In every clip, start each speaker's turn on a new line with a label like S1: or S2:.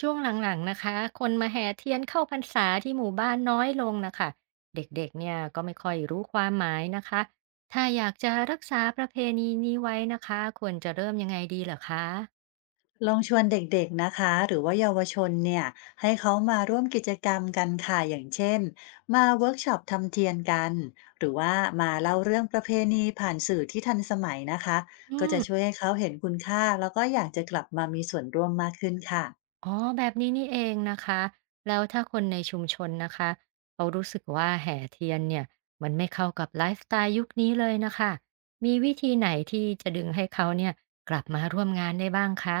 S1: ช่วงหลังๆนะคะคนมาแห่เทียนเข้าพรรษาที่หมู่บ้านน้อยลงนะคะ เด็กๆเนี่ยก็ไม่ค่อยรู้ความหมายนะคะถ้าอยากจะรักษาประเพณีนี้ไว้นะคะควรจะเริ่มยังไงดีเหรอคะ
S2: ลองชวนเด็กๆนะคะหรือว่าเยาวชนเนี่ยให้เขามาร่วมกิจกรรมกันค่ะอย่างเช่นมาเวิร์กช็อปทำเทียนกันหรือว่ามาเล่าเรื่องประเพณีผ่านสื่อที่ทันสมัยนะคะ
S1: อื
S2: ก็จะ
S1: ม
S2: ช่วยให้เขาเห็นคุณค่าแล้วก็อยากจะกลับมามีส่วนร่วมมากขึ้นค่ะ
S1: อ๋อ แบบนี้นี่เองนะคะ แล้วถ้าคนในชุมชนนะคะเขารู้สึกว่าแห่เทียนเนี่ยมันไม่เข้ากับไลฟ์สไตล์ยุคนี้เลยนะคะ มีวิธีไหนที่จะดึงให้เขาเนี่ยกลับมาร่วมงานได้บ้างคะ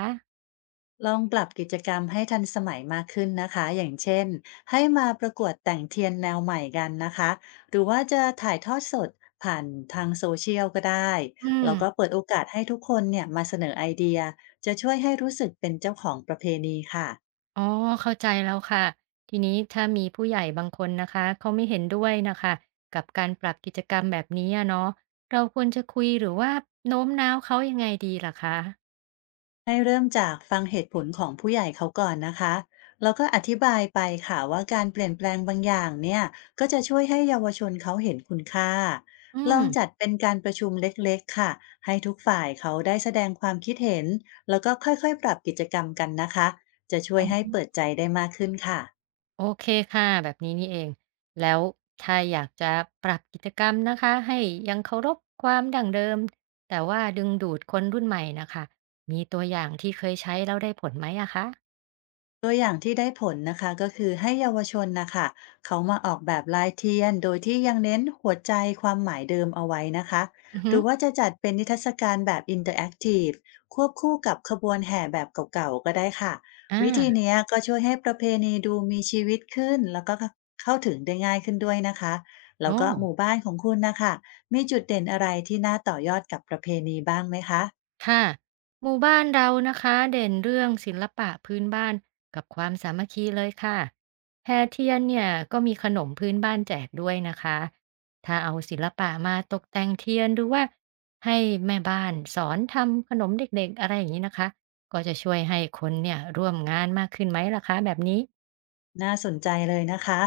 S2: ลองปรับกิจกรรมให้ทันสมัยมากขึ้นนะคะอย่างเช่นให้มาประกวดแต่งเทียนแนวใหม่กันนะคะหรือว่าจะถ่ายทอดสดผ่านทางโซเชียลก็ได้
S1: อืม
S2: แล้วก็เปิดโอกาสให้ทุกคนเนี่ยมาเสนอไอเดียจะช่วยให้รู้สึกเป็นเจ้าของประเพณีค่ะ
S1: อ๋อเข้าใจแล้วค่ะทีนี้ถ้ามีผู้ใหญ่บางคนนะคะเขาไม่เห็นด้วยนะคะกับการปรับกิจกรรมแบบนี้อะเนาะเราควรจะคุยหรือว่าโน้มน้าวเขายังไงดีล่ะคะ
S2: ให้เริ่มจากฟังเหตุผลของผู้ใหญ่เขาก่อนนะคะ แล้วก็อธิบายไปค่ะว่าการเปลี่ยนแปลงบางอย่างเนี่ยก็จะช่วยให้เยาวชนเขาเห็นคุณค่า
S1: อื
S2: ล
S1: ม
S2: องจัดเป็นการประชุมเล็กๆค่ะ ให้ทุกฝ่ายเขาได้แสดงความคิดเห็น แล้วก็ค่อยๆปรับกิจกรรมกันนะคะ จะช่
S1: อ๋
S2: วยให้
S1: อ
S2: เปิดใจได้มากขึ้นค่ะ
S1: โอเคค่ะแบบนี้นี่เองแล้วถ้าอยากจะปรับกิจกรรมนะคะให้ยังเคารพความดั้งเดิมแต่ว่าดึงดูดคนรุ่นใหม่นะคะมีตัวอย่างที่เคยใช้แล้วได้ผลไหมอะคะ
S2: ตัวอย่างที่ได้ผลนะคะก็คือให้เยาวชนนะคะเขามาออกแบบลายเทียนโดยที่ยังเน้นหัวใจความหมายเดิมเอาไว้นะคะ
S1: อือ
S2: ห
S1: ฮึ
S2: รือว่าจะจัดเป็นนิทรรศการแบบอินเตอร์แอคทีฟควบคู่กับขบวนแห่แบบเก่าๆก็ได้ค่ะ
S1: อา
S2: วิธีเนี้ยก็ช่วยให้ประเพณีดูมีชีวิตขึ้นแล้วก็เข้าถึงได้ง่ายขึ้นด้วยนะคะ
S1: โ
S2: แล้วก็หมู่
S1: อ้
S2: บ้านของคุณนะคะมีจุดเด่นอะไรที่น่าต่อยอดกับประเพณีบ้างไหมคะ
S1: ค่ะหมู่บ้านเรานะคะเด่นเรื่องศิลปะพื้นบ้านกับความสามัคคีเลยค่ะแพเทียนเนี่ยก็มีขนมพื้นบ้านแจกด้วยนะคะถ้าเอาศิลปะมาตกแต่งเทียนหรือว่าให้แม่บ้านสอนทำขนมเด็กๆอะไรอย่างนี้นะคะก็จะช่วยให้คนเนี่ยร่วมงานมากขึ้นไหมล่ะคะแบบนี้
S2: น่าสนใจเลยนะคะ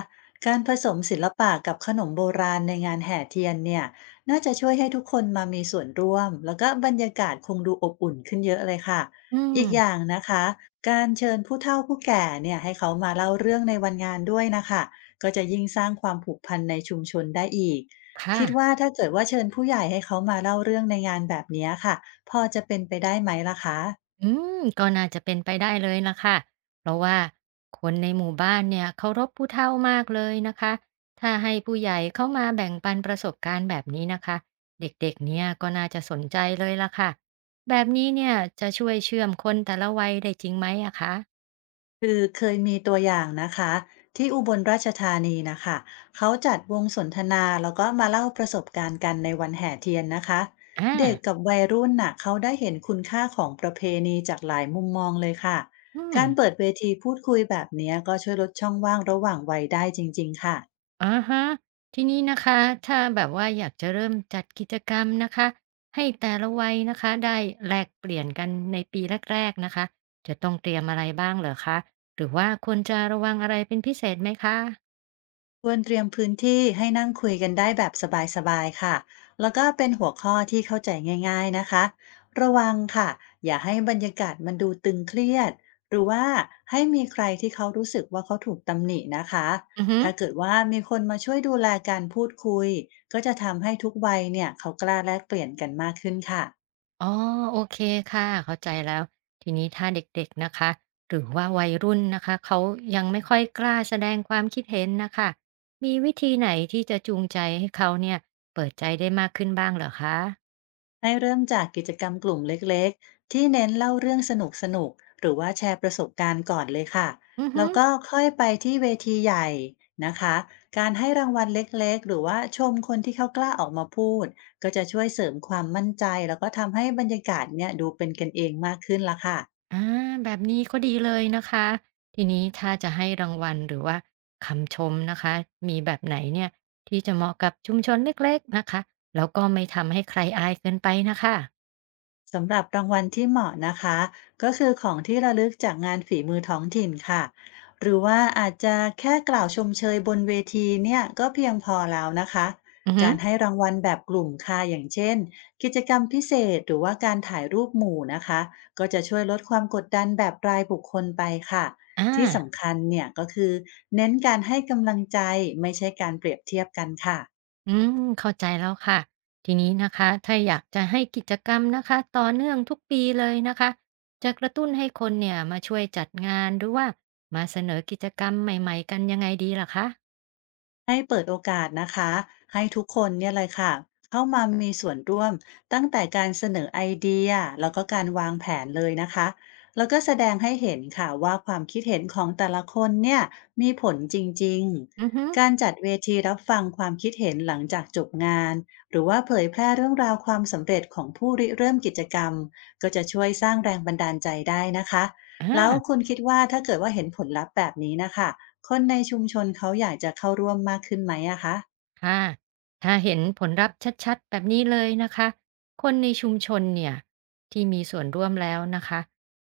S2: การผสมศิลปะกับขนมโบราณในงานแห่เทียนเนี่ยน่าจะช่วยให้ทุกคนมามีส่วนร่วมแล้วก็บรรยากาศคงดูอบอุ่นขึ้นเยอะเลยค่ะ
S1: อืม
S2: อีกอย่างนะคะการเชิญผู้เฒ่าผู้แก่เนี่ยให้เขามาเล่าเรื่องในวันงานด้วยนะคะก็จะยิ่งสร้างความผูกพันในชุมชนได้อีก
S1: ค่ะ
S2: คิดว่าถ้าเกิดว่าเชิญผู้ใหญ่ให้เขามาเล่าเรื่องในงานแบบเนี้ยค่ะพอจะเป็นไปได้ไหมล่ะคะ
S1: อืมก็น่าจะเป็นไปได้เลยล่ะค่ะเพราะว่าคนในหมู่บ้านเนี่ยเคารพผู้เฒ่ามากเลยนะคะถ้าให้ผู้ใหญ่เข้ามาแบ่งปันประสบการณ์แบบนี้นะคะเด็กๆเนี่ยก็น่าจะสนใจเลยล่ะค่ะแบบนี้เนี่ยจะช่วยเชื่อมคนแต่ละวัยได้จริงไหมอะคะ
S2: คือเคยมีตัวอย่างนะคะที่อุบลราชธานีนะคะเขาจัดวงสนทนาแล้วก็มาเล่าประสบการณ์กันในวันแห่เทียนนะคะ
S1: อ่า
S2: เด็กกับวัยรุ่นน่ะเขาได้เห็นคุณค่าของประเพณีจากหลายมุมมองเลยค่ะ
S1: อืม
S2: การเปิดเวทีพูดคุยแบบเนี้ยก็ช่วยลดช่องว่างระหว่างวัยได้จริงๆค่ะ
S1: อะฮะทีนี้นะคะถ้าแบบว่าอยากจะเริ่มจัดกิจกรรมนะคะให้แต่ละวัยนะคะได้แลกเปลี่ยนกันในปีแรกๆนะคะจะต้องเตรียมอะไรบ้างเหรอคะหรือว่าควรจะระวังอะไรเป็นพิเศษไหมคะ
S2: ควรเตรียมพื้นที่ให้นั่งคุยกันได้แบบสบายๆค่ะ แล้วก็เป็นหัวข้อที่เข้าใจง่ายๆนะคะ ระวังค่ะ อย่าให้บรรยากาศมันดูตึงเครียด หรือว่าให้มีใครที่เขารู้สึกว่าเขาถูกตำหนินะคะ
S1: อือฮึ
S2: ถ้าเกิดว่ามีคนมาช่วยดูแลการพูดคุย ก็จะทำให้ทุกวัยเนี่ยเขากล้าแลกเปลี่ยนกันมากขึ้นค่ะ
S1: อ๋อโอเคค่ะเข้าใจแล้วทีนี้ถ้าเด็กๆนะคะหรือว่าวัยรุ่นนะคะเขายังไม่ค่อยกล้าแสดงความคิดเห็นนะคะมีวิธีไหนที่จะจูงใจให้เขาเนี่ยเปิดใจได้มากขึ้นบ้างเหรอคะ
S2: ให้เริ่มจากกิจกรรมกลุ่มเล็กๆที่เน้นเล่าเรื่องสนุกๆหรือว่าแชร์ประสบการณ์ก่อนเลยค่ะ
S1: อือฮึ
S2: แล้วก็ค่อยไปที่เวทีใหญ่นะคะการให้รางวัลเล็กๆหรือว่าชมคนที่เขากล้าออกมาพูดก็จะช่วยเสริมความมั่นใจแล้วก็ทำให้บรรยากาศเนี่ยดูเป็นกันเองมากขึ้นละค่ะ
S1: อาแบบนี้ก็ดีเลยนะคะทีนี้ถ้าจะให้รางวัลหรือว่าคำชมนะคะมีแบบไหนเนี่ยที่จะเหมาะกับชุมชนเล็กๆนะคะแล้วก็ไม่ทำให้ใครอายเกินไปนะคะ
S2: สำหรับรางวัลที่เหมาะนะคะก็คือของที่ระลึกจากงานฝีมือท้องถิ่นค่ะหรือว่าอาจจะแค่กล่าวชมเชยบนเวทีเนี่ยก็เพียงพอแล้วนะคะ
S1: อือฮึ
S2: การให้รางวัลแบบกลุ่มค่ะอย่างเช่นกิจกรรมพิเศษหรือว่าการถ่ายรูปหมู่นะคะก็จะช่วยลดความกดดันแบบรายบุคคลไปค่ะ
S1: อา
S2: ที่สำคัญเนี่ยก็คือเน้นการให้กำลังใจไม่ใช่การเปรียบเทียบกันค่ะ
S1: อืมเข้าใจแล้วค่ะทีนี้นะคะถ้าอยากจะให้กิจกรรมนะคะต่อเนื่องทุกปีเลยนะคะจะกระตุ้นให้คนเนี่ยมาช่วยจัดงานหรือว่ามาเสนอกิจกรรมใหม่ๆกันยังไงดีล่ะคะ
S2: ให้เปิดโอกาสนะคะให้ทุกคนเนี่ยเลยค่ะเข้ามามีส่วนร่วมตั้งแต่การเสนอไอเดียแล้วก็การวางแผนเลยนะคะแล้วก็แสดงให้เห็นค่ะว่าความคิดเห็นของแต่ละคนเนี่ยมีผลจริง
S1: อือฮึ
S2: ๆการจัดเวทีรับฟังความคิดเห็นหลังจากจบงานหรือว่าเผยแพร่เรื่องราวความสำเร็จของผู้ริเริ่มกิจกรรมก็จะช่วยสร้างแรงบันดาลใจได้นะคะแล้ว
S1: อา
S2: คุณคิดว่าถ้าเกิดว่าเห็นผลลัพธ์แบบนี้นะคะ คนในชุมชนเขาอยากจะเข้าร่วมมากขึ้นไหมอะคะ
S1: ค่ะถ้าเห็นผลลัพธ์ชัดๆแบบนี้เลยนะคะคนในชุมชนเนี่ยที่มีส่วนร่วมแล้วนะคะ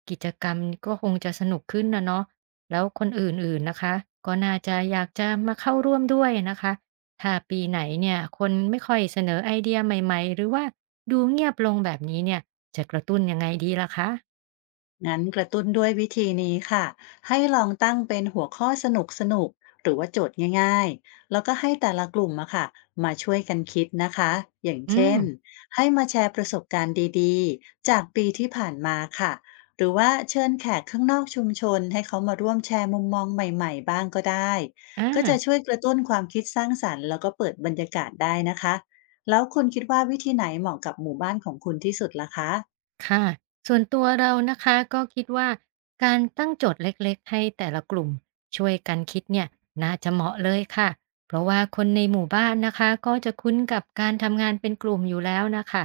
S1: กิจกรรมก็คงจะสนุกขึ้นนะเนาะแล้วคนอื่นๆนะคะก็น่าจะอยากจะมาเข้าร่วมด้วยนะคะถ้าปีไหนเนี่ยคนไม่ค่อยเสนอไอเดียใหม่ๆหรือว่าดูเงียบลงแบบนี้เนี่ยจะกระตุ้นยังไงดีล่ะคะ
S2: งั้นกระตุ้นด้วยวิธีนี้ค่ะให้ลองตั้งเป็นหัวข้อสนุกสนุกหรือว่าโจทย์ง่ายๆแล้วก็ให้แต่ละกลุ่มอะค่ะมาช่วยกันคิดนะคะอย่าง
S1: อื
S2: เช่
S1: ม
S2: นให้มาแชร์ประสบการณ์ดีๆจากปีที่ผ่านมาค่ะหรือว่าเชิญแขกข้างนอกชุมชนให้เขามาร่วมแชร์มุมมองใหม่ๆบ้างก็ได้
S1: อ่า
S2: ก็จะช่วยกระตุ้นความคิดสร้างสรรค์แล้วก็เปิดบรรยากาศได้นะคะแล้วคุณคิดว่าวิธีไหนเหมาะกับหมู่บ้านของคุณที่สุดล่ะคะ
S1: ค่ะส่วนตัวเรานะคะก็คิดว่าการตั้งโจทย์เล็กๆให้แต่ละกลุ่มช่วยกันคิดเนี่ยน่าจะเหมาะเลยค่ะเพราะว่าคนในหมู่บ้านนะคะก็จะคุ้นกับการทำงานเป็นกลุ่มอยู่แล้วนะคะ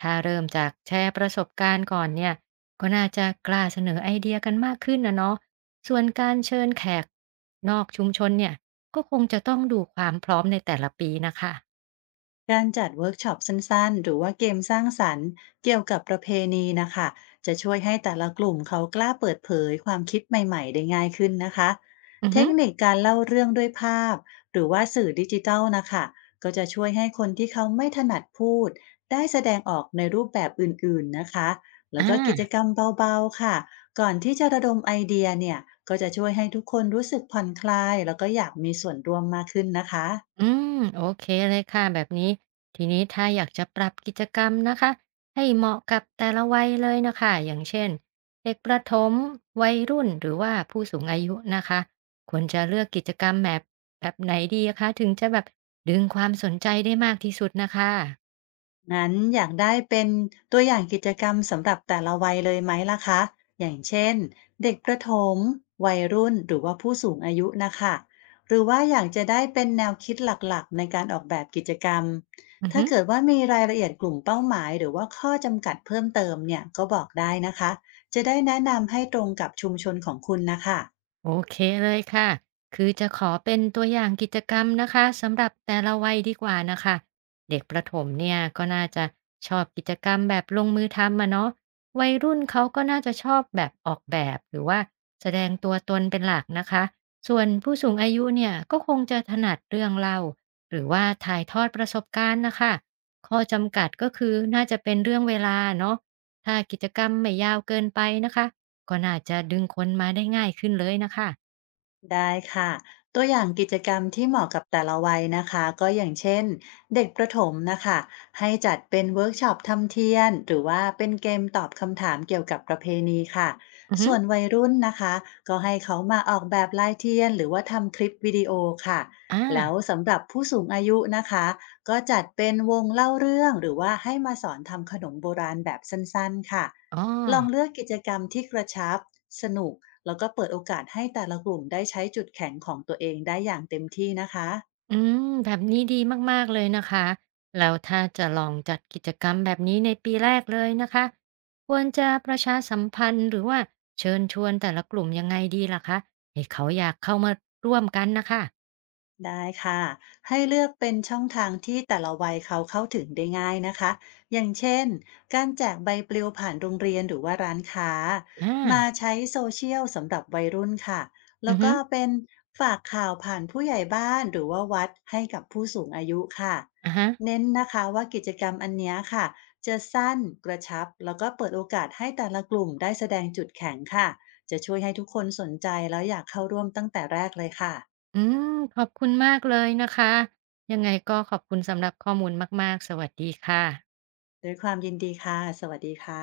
S1: ถ้าเริ่มจากแชร์ประสบการณ์ก่อนเนี่ยก็น่าจะกล้าเสนอไอเดียกันมากขึ้นนะเนาะส่วนการเชิญแขกนอกชุมชนเนี่ยก็คงจะต้องดูความพร้อมในแต่ละปีนะคะ
S2: การจัดเวิร์กช็อปสั้นๆ หรือว่าเกมสร้างสรรค์เกี่ยวกับประเพณีนะคะจะช่วยให้แต่ละกลุ่มเขากล้าเปิดเผยความคิดใหม่ๆได้ง่ายขึ้นนะคะ
S1: อือ
S2: เท
S1: ฮึ
S2: คนิคการเล่าเรื่องด้วยภาพหรือว่าสื่อดิจิทัลนะคะก็จะช่วยให้คนที่เขาไม่ถนัดพูดได้แสดงออกในรูปแบบอื่นๆนะคะแล้
S1: อ่
S2: วก็กิจ
S1: า
S2: กรรมเบาๆ ค่ะ ก่อนที่จะระดมไอเดียเนี่ยก็จะช่วยให้ทุกคนรู้สึกผ่อนคลายแล้วก็อยากมีส่วนร่วมมากขึ้นนะคะ
S1: อืมโอเคเลยค่ะแบบนี้ทีนี้ถ้าอยากจะปรับกิจกรรมนะคะให้เหมาะกับแต่ละวัยเลยนะคะอย่างเช่นเด็กประถมวัยรุ่นหรือว่าผู้สูงอายุนะคะควรจะเลือกกิจกรรมแบบไหนดีะคะถึงจะแบบดึงความสนใจได้มากที่สุดนะคะ
S2: งั้นอยากได้เป็นตัวอย่างกิจกรรมสำหรับแต่ละวัยเลยไหมล่ะคะอย่างเช่นเด็กประถมวัยรุ่นหรือว่าผู้สูงอายุนะคะหรือว่าอยากจะได้เป็นแนวคิดหลักๆในการออกแบบกิจกรรม
S1: อือ
S2: ถ้า
S1: ฮึ
S2: เกิดว่ามีรายละเอียดกลุ่มเป้าหมายหรือว่าข้อจำกัดเพิ่มเติมเนี่ยก็บอกได้นะคะจะได้แนะนำให้ตรงกับชุมชนของคุณนะคะ
S1: โอเคเลยค่ะ คือจะขอเป็นตัวอย่างกิจกรรมนะคะสำหรับแต่ละวัยดีกว่านะคะเด็กประถมเนี่ยก็น่าจะชอบกิจกรรมแบบลงมือทำมาเนาะวัยรุ่นเขาก็น่าจะชอบแบบออกแบบหรือว่าแสดงตัวตนเป็นหลักนะคะส่วนผู้สูงอายุเนี่ยก็คงจะถนัดเรื่องเล่าหรือว่าถ่ายทอดประสบการณ์นะคะข้อจำกัดก็คือน่าจะเป็นเรื่องเวลาเนาะถ้ากิจกรรมไม่ยาวเกินไปนะคะ ก็น่าจะดึงคนมาได้ง่ายขึ้นเลยน่ะคะ
S2: ได้ค่ะตัวอย่างกิจกรรมที่เหมาะกับแต่ละวัยนะคะก็อย่างเช่นเด็กประถมนะคะให้จัดเป็นเวิร์กช็อปทำเทียนหรือว่าเป็นเกมตอบคำถามเกี่ยวกับประเพณีค่ะ
S1: อือฮึ
S2: ส่วนวัยรุ่นนะคะก็ให้เขามาออกแบบลายเทียนหรือว่าทำคลิปวิดีโอค่ะ
S1: อา
S2: แล้วสำหรับผู้สูงอายุนะคะก็จัดเป็นวงเล่าเรื่องหรือว่าให้มาสอนทำขนมโบราณแบบสั้นๆค่ะ
S1: อ๋อ
S2: ลองเลือกกิจกรรมที่กระชับสนุก แล้วก็เปิดโอกาสให้แต่ละกลุ่มได้ใช้จุดแข็งของตัวเองได้อย่างเต็มที่นะคะ
S1: อืมแบบนี้ดีมากๆเลยนะคะแล้วถ้าจะลองจัดกิจกรรมแบบนี้ในปีแรกเลยนะคะควรจะประชาสัมพันธ์หรือว่าเชิญชวนแต่ละกลุ่มยังไงดีล่ะคะให้เขาอยากเข้ามาร่วมกันนะคะ
S2: ได้ค่ะให้เลือกเป็นช่องทางที่แต่ละวัยเขาเข้าถึงได้ง่ายนะคะอย่างเช่นการแจกใบปลิวผ่านโรงเรียนหรือว่าร้านค้า
S1: อา
S2: มาใช้โซเชียลสำหรับวัยรุ่นค่ะ
S1: อื
S2: แล้
S1: อ
S2: ว
S1: ฮึ
S2: ก็เป็นฝากข่าวผ่านผู้ใหญ่บ้านหรือว่าวัดให้กับผู้สูงอายุค่ะ
S1: อะฮะ
S2: เน้นนะคะว่ากิจกรรมอันเนี้ยค่ะจะสั้นกระชับแล้วก็เปิดโอกาสให้แต่ละกลุ่มได้แสดงจุดแข็งค่ะจะช่วยให้ทุกคนสนใจแล้วอยากเข้าร่วมตั้งแต่แรกเลยค่ะ
S1: อืมขอบคุณมากเลยนะคะยังไงก็ขอบคุณสำหรับข้อมูลมากๆสวัสดีค่ะ
S2: ด้วยความยินดีค่ะ สวัสดีค่ะ